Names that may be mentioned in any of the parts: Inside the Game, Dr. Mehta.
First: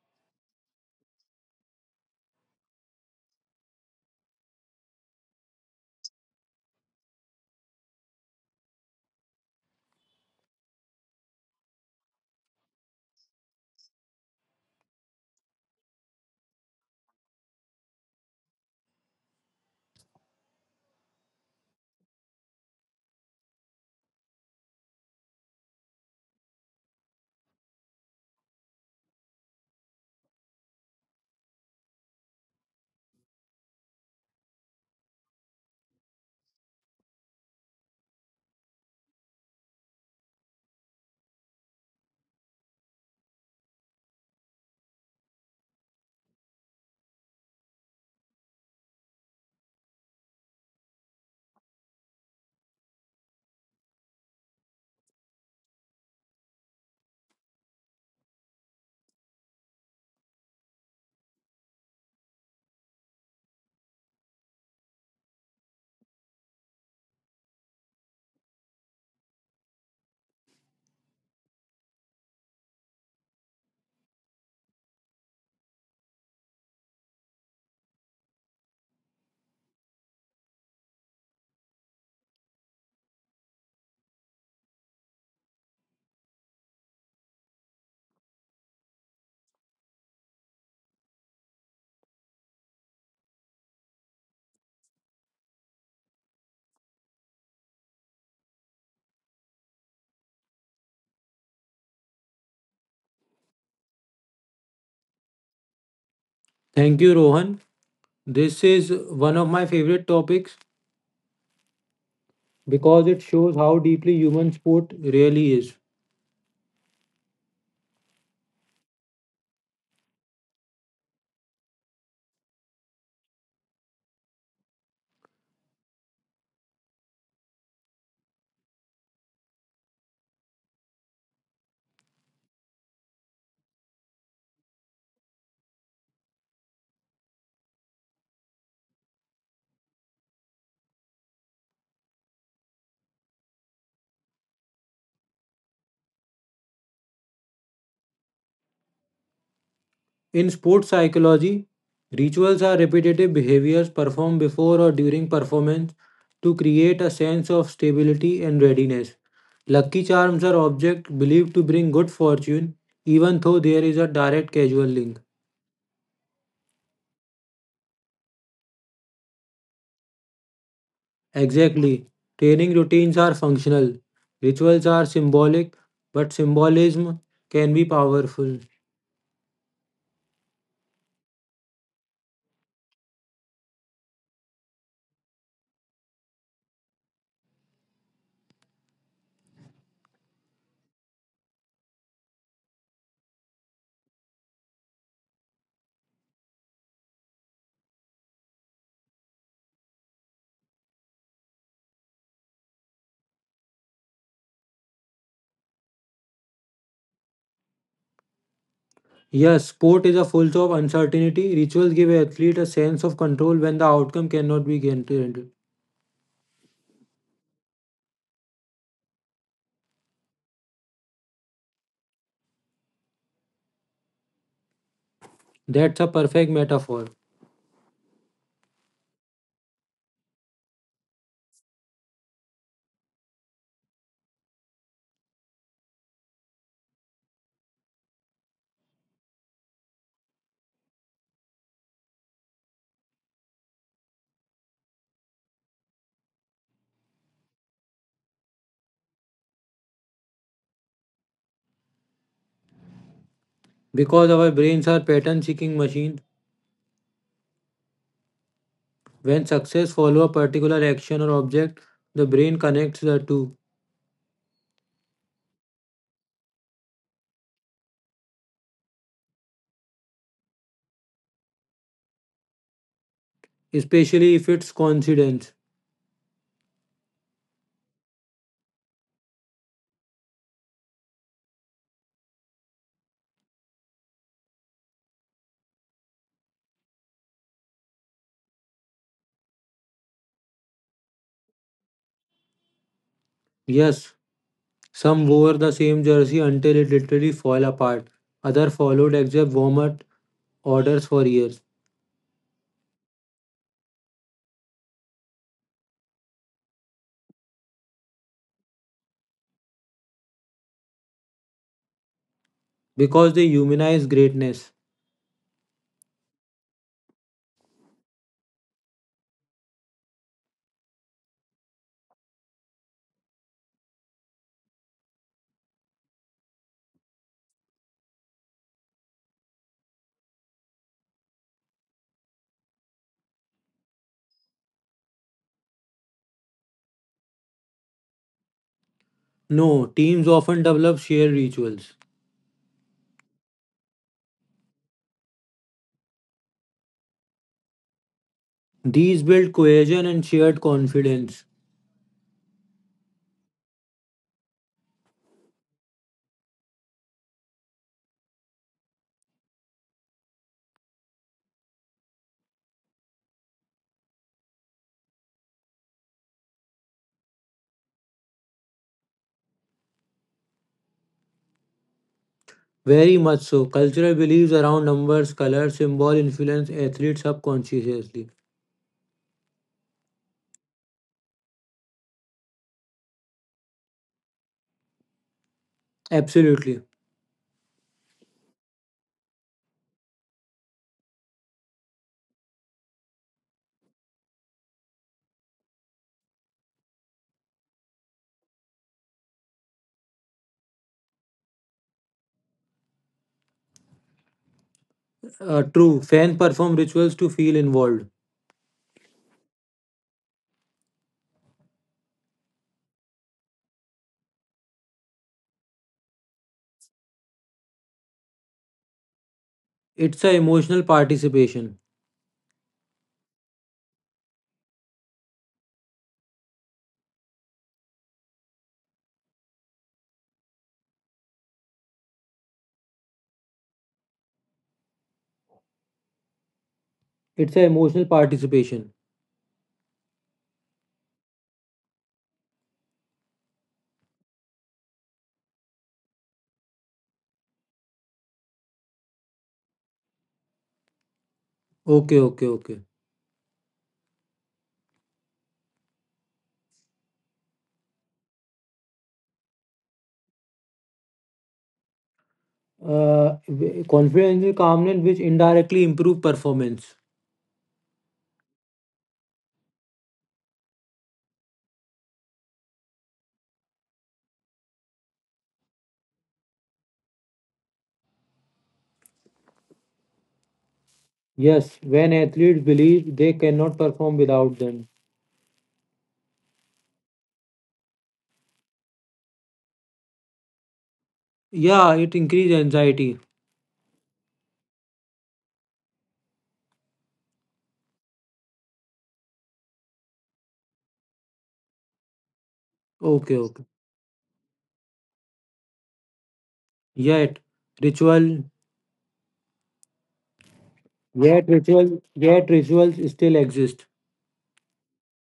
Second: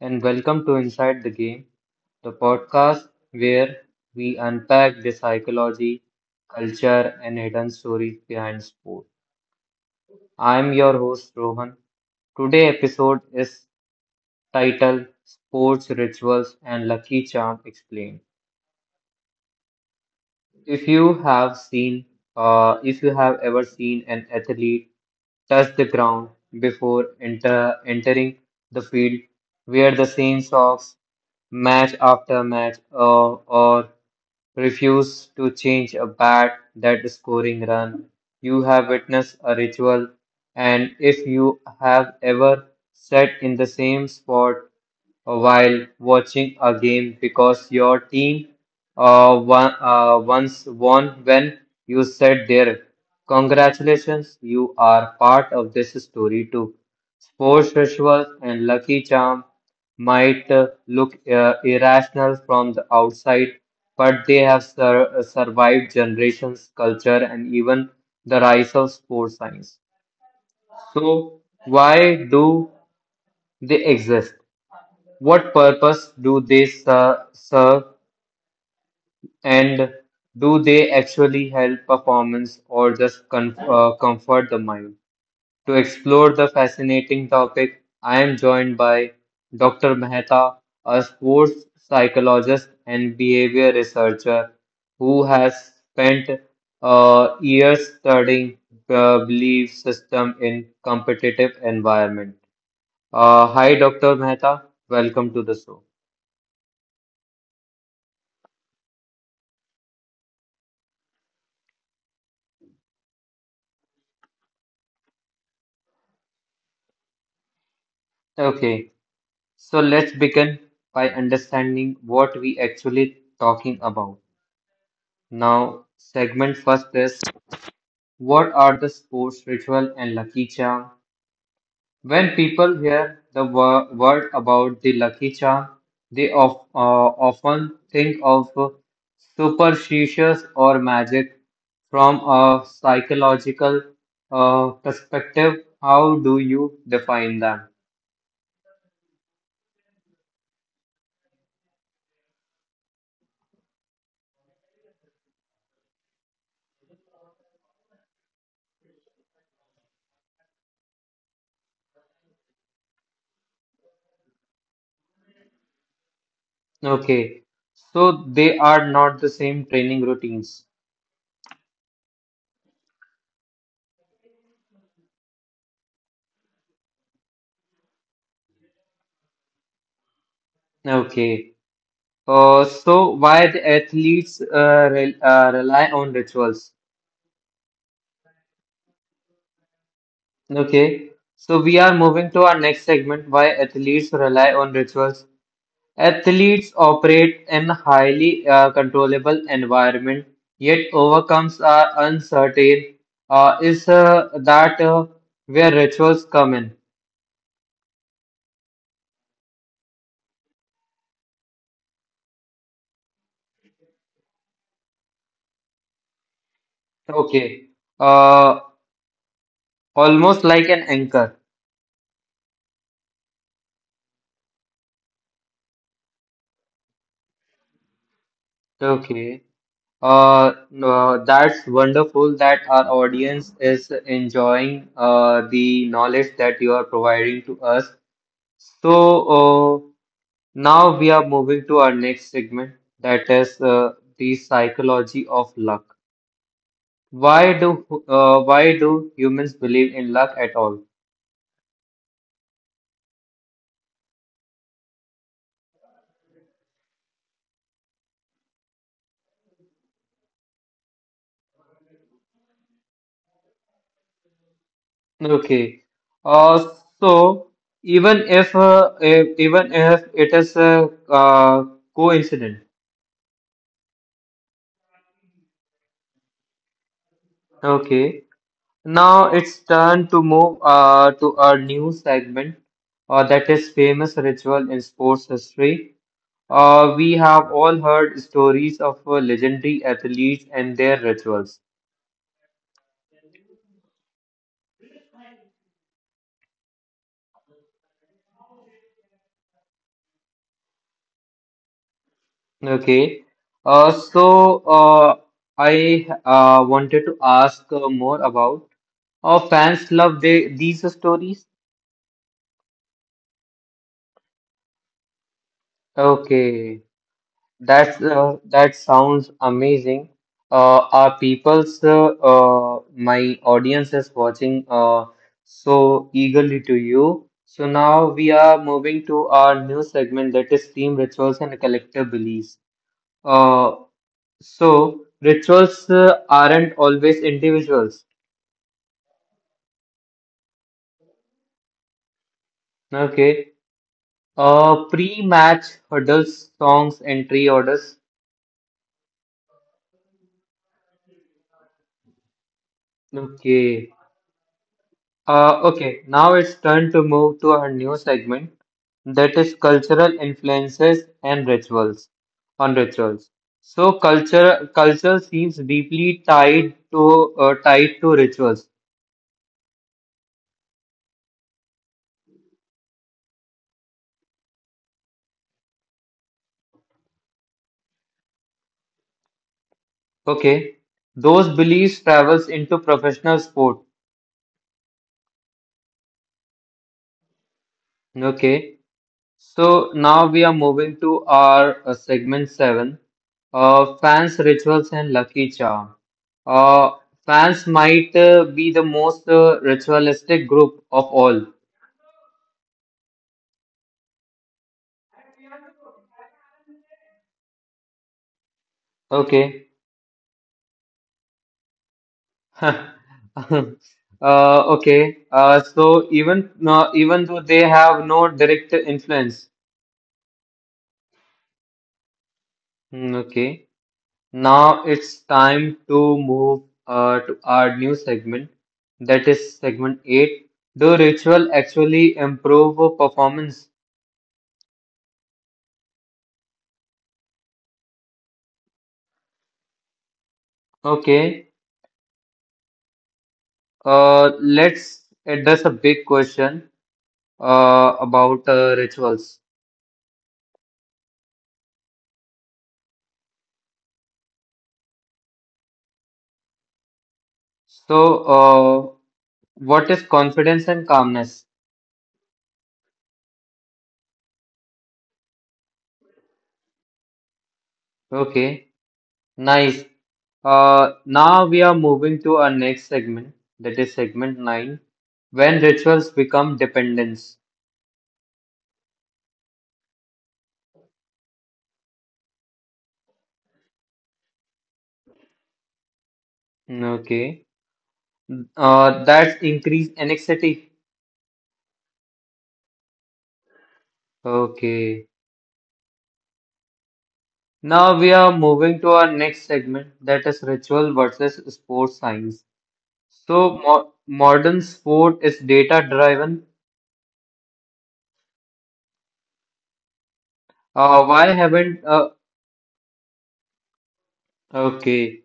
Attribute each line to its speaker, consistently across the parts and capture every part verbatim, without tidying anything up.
Speaker 1: and welcome to Inside the Game, the podcast where we unpack the psychology, culture, and hidden stories behind sport. I am your host, Rohan. Today's episode is titled Sports Rituals and Lucky Charm Explained. If you have seen, uh, if you have ever seen an athlete touch the ground before enter, entering the field, wear the same socks match after match, uh, or refuse to change a bat that scoring run. You have witnessed a ritual, and if you have ever sat in the same spot while watching a game because your team uh, won, uh, once won when you said there. Congratulations, you are part of this story too. Sports rituals and lucky charm might uh, look uh, irrational from the outside, but they have sur- survived generations, culture, and even the rise of sports science. So, why do they exist? What purpose do they ser- serve, and do they actually help performance or just con- uh, comfort the mind? To explore the fascinating topic, I am joined by doctor Mehta, a sports psychologist and behavior researcher who has spent uh, years studying the belief system in competitive environment. Uh, hi, doctor Mehta. Welcome to the show.
Speaker 2: Thank you, Rohan. This is one of my favorite topics because it shows how deeply human sport really is.
Speaker 1: Okay. So let's begin by understanding what we actually talking about. Now, segment first is what are the sports ritual and lucky charm? When people hear the wo- word about the lucky charm, they of, uh, often think of superstitious or magic. From a psychological uh, perspective, how do you define them?
Speaker 2: In sports psychology, rituals are repetitive behaviors performed before or during performance to create a sense of stability and readiness. Lucky charms are objects believed to bring good fortune, even though there is a direct causal link.
Speaker 1: Okay, so they are not the same training routines.
Speaker 2: Exactly. Training routines are functional. Rituals are symbolic, but symbolism can be powerful.
Speaker 1: Okay, uh, so why the athletes uh, rel uh, rely on rituals? Okay, so we are moving to our next segment, why athletes rely on rituals. Athletes operate in highly uh, controllable environment, yet overcomes are uncertain. Uh, is uh, that uh, where rituals come in?
Speaker 2: Yes, sport is a full of uncertainty. Rituals give athlete a sense of control when the outcome cannot be guaranteed.
Speaker 1: Okay, uh, almost like an anchor.
Speaker 2: That's a perfect metaphor.
Speaker 1: Okay. Uh, no, that's wonderful that our audience is enjoying uh, the knowledge that you are providing to us. So, uh, now we are moving to our next segment, that is uh, the psychology of luck. Why do uh, why do humans believe in luck at all?
Speaker 2: Because our brains are pattern seeking machines, when success follow a particular action or object, the brain connects the two,
Speaker 1: Okay. Uh, so even if, uh, if even if it is a uh, coincident,
Speaker 2: especially if it's coincidence.
Speaker 1: okay. Now it's turn to move uh, to a new segment uh, that is famous ritual in sports history. Uh, we have all heard stories of uh, legendary athletes and their rituals.
Speaker 2: Yes, some wore the same jersey until it literally fell apart. Others followed exact warm-up orders for years
Speaker 1: Okay, uh, so uh, I uh, wanted to ask uh, more about. Our fans love they, these stories.
Speaker 2: because they humanize greatness.
Speaker 1: Okay. That's uh, that sounds amazing. Uh, are people's uh, uh, My audience is watching uh, so eagerly to you. So now we are moving to our new segment that is team rituals and collective beliefs. Uh, so rituals uh, aren't always individuals.
Speaker 2: No, teams often develop shared rituals.
Speaker 1: Okay. Uh, pre-match hurdles, songs, entry orders.
Speaker 2: These build cohesion and shared confidence.
Speaker 1: Okay. Uh, okay. Now it's time to move to our new segment, that is cultural influences and rituals on rituals so culture culture seems deeply tied to uh, tied to rituals.
Speaker 2: Very much so. Cultural beliefs around numbers, color, symbol influence athletes subconsciously.
Speaker 1: Okay, those beliefs travels into professional sport.
Speaker 2: Absolutely.
Speaker 1: Okay, so now we are moving to our uh, segment seven, uh, fans rituals and lucky charm. Uh, fans might uh, be the most uh, ritualistic group of all.
Speaker 2: Uh, true. Fans perform rituals to feel involved.
Speaker 1: Okay. Uh, okay. Uh, so even no, even though they have no direct influence,
Speaker 2: It's a emotional participation.
Speaker 1: hmm, okay. Now it's time to move uh, to our new segment. That is segment eight. Do ritual actually improve performance?
Speaker 2: It's a emotional participation.
Speaker 1: Okay. Uh, let's address a big question uh, about uh, rituals.
Speaker 2: Okay, okay, okay.
Speaker 1: So, uh, what is confidence and calmness?
Speaker 2: Uh, w- confidence is calmness which indirectly improve performance.
Speaker 1: Okay. Nice. Uh, now we are moving to our next segment, that is segment nine, when rituals become dependence.
Speaker 2: Yes, when athletes believe they cannot perform without them.
Speaker 1: Mm, okay. Uh, that's increased anxiety.
Speaker 2: Yeah, it increase anxiety.
Speaker 1: Okay. Now we are moving to our next segment, that is ritual versus sports science.
Speaker 2: Okay, okay.
Speaker 1: So, mo modern sport is data-driven.
Speaker 2: Yet ritual,
Speaker 1: Uh, why
Speaker 2: yet
Speaker 1: haven't,
Speaker 2: ritual,
Speaker 1: uh,
Speaker 2: yet rituals still exist.
Speaker 1: Okay.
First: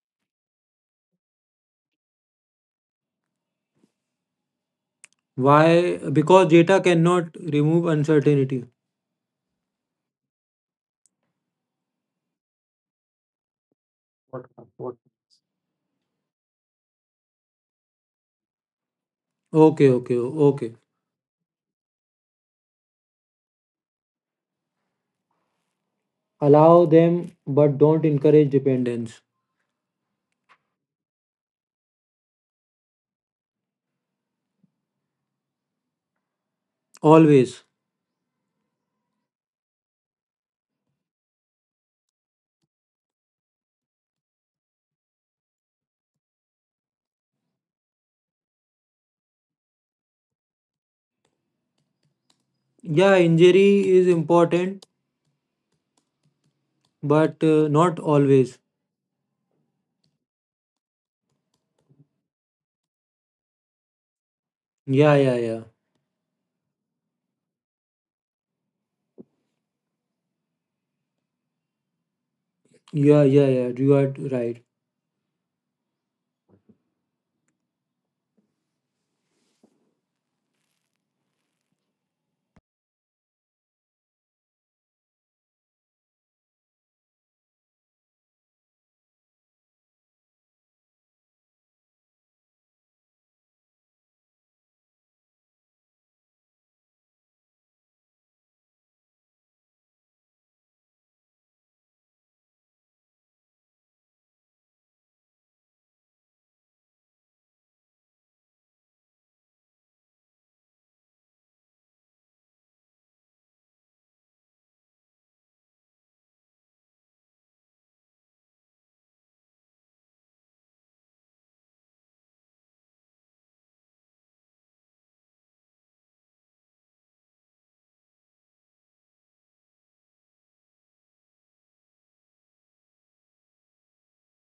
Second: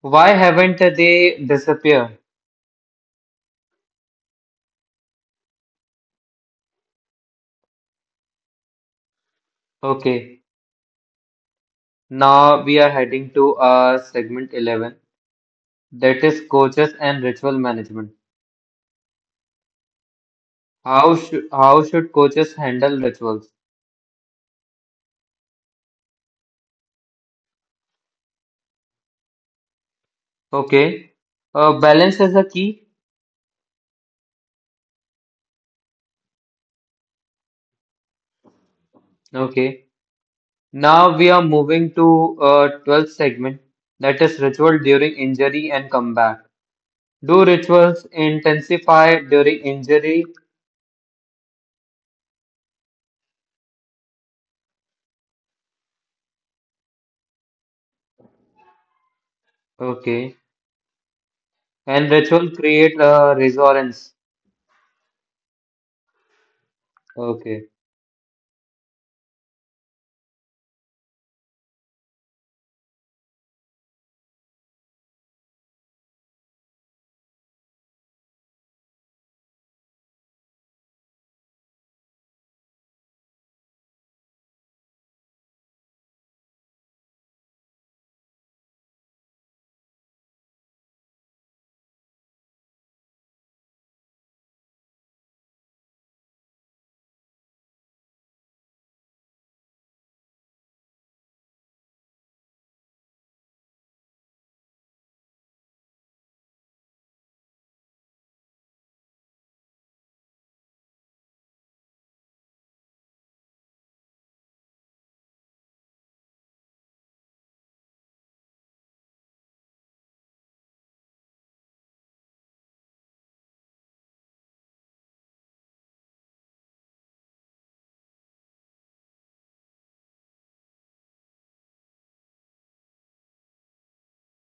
Speaker 1: Why haven't they disappeared?
Speaker 2: Why? Because data cannot remove uncertainty.
Speaker 1: Okay. Now we are heading to uh,
Speaker 2: What-
Speaker 1: segment
Speaker 2: what-
Speaker 1: eleven. That is coaches and ritual management.
Speaker 2: Okay, okay, okay.
Speaker 1: How should how should coaches handle rituals?
Speaker 2: Allow them, but don't encourage dependence.
Speaker 1: Okay, uh, balance is the key.
Speaker 2: Always.
Speaker 1: Okay, now we are moving to uh, twelfth segment. That is ritual during injury and comeback. Do rituals intensify during injury?
Speaker 2: Yeah, injury is important, but uh, not always.
Speaker 1: Okay, and ritual create uh, resonance.
Speaker 2: Yeah, yeah, yeah.
Speaker 1: Okay.
Speaker 2: Yeah, yeah, yeah. You are right.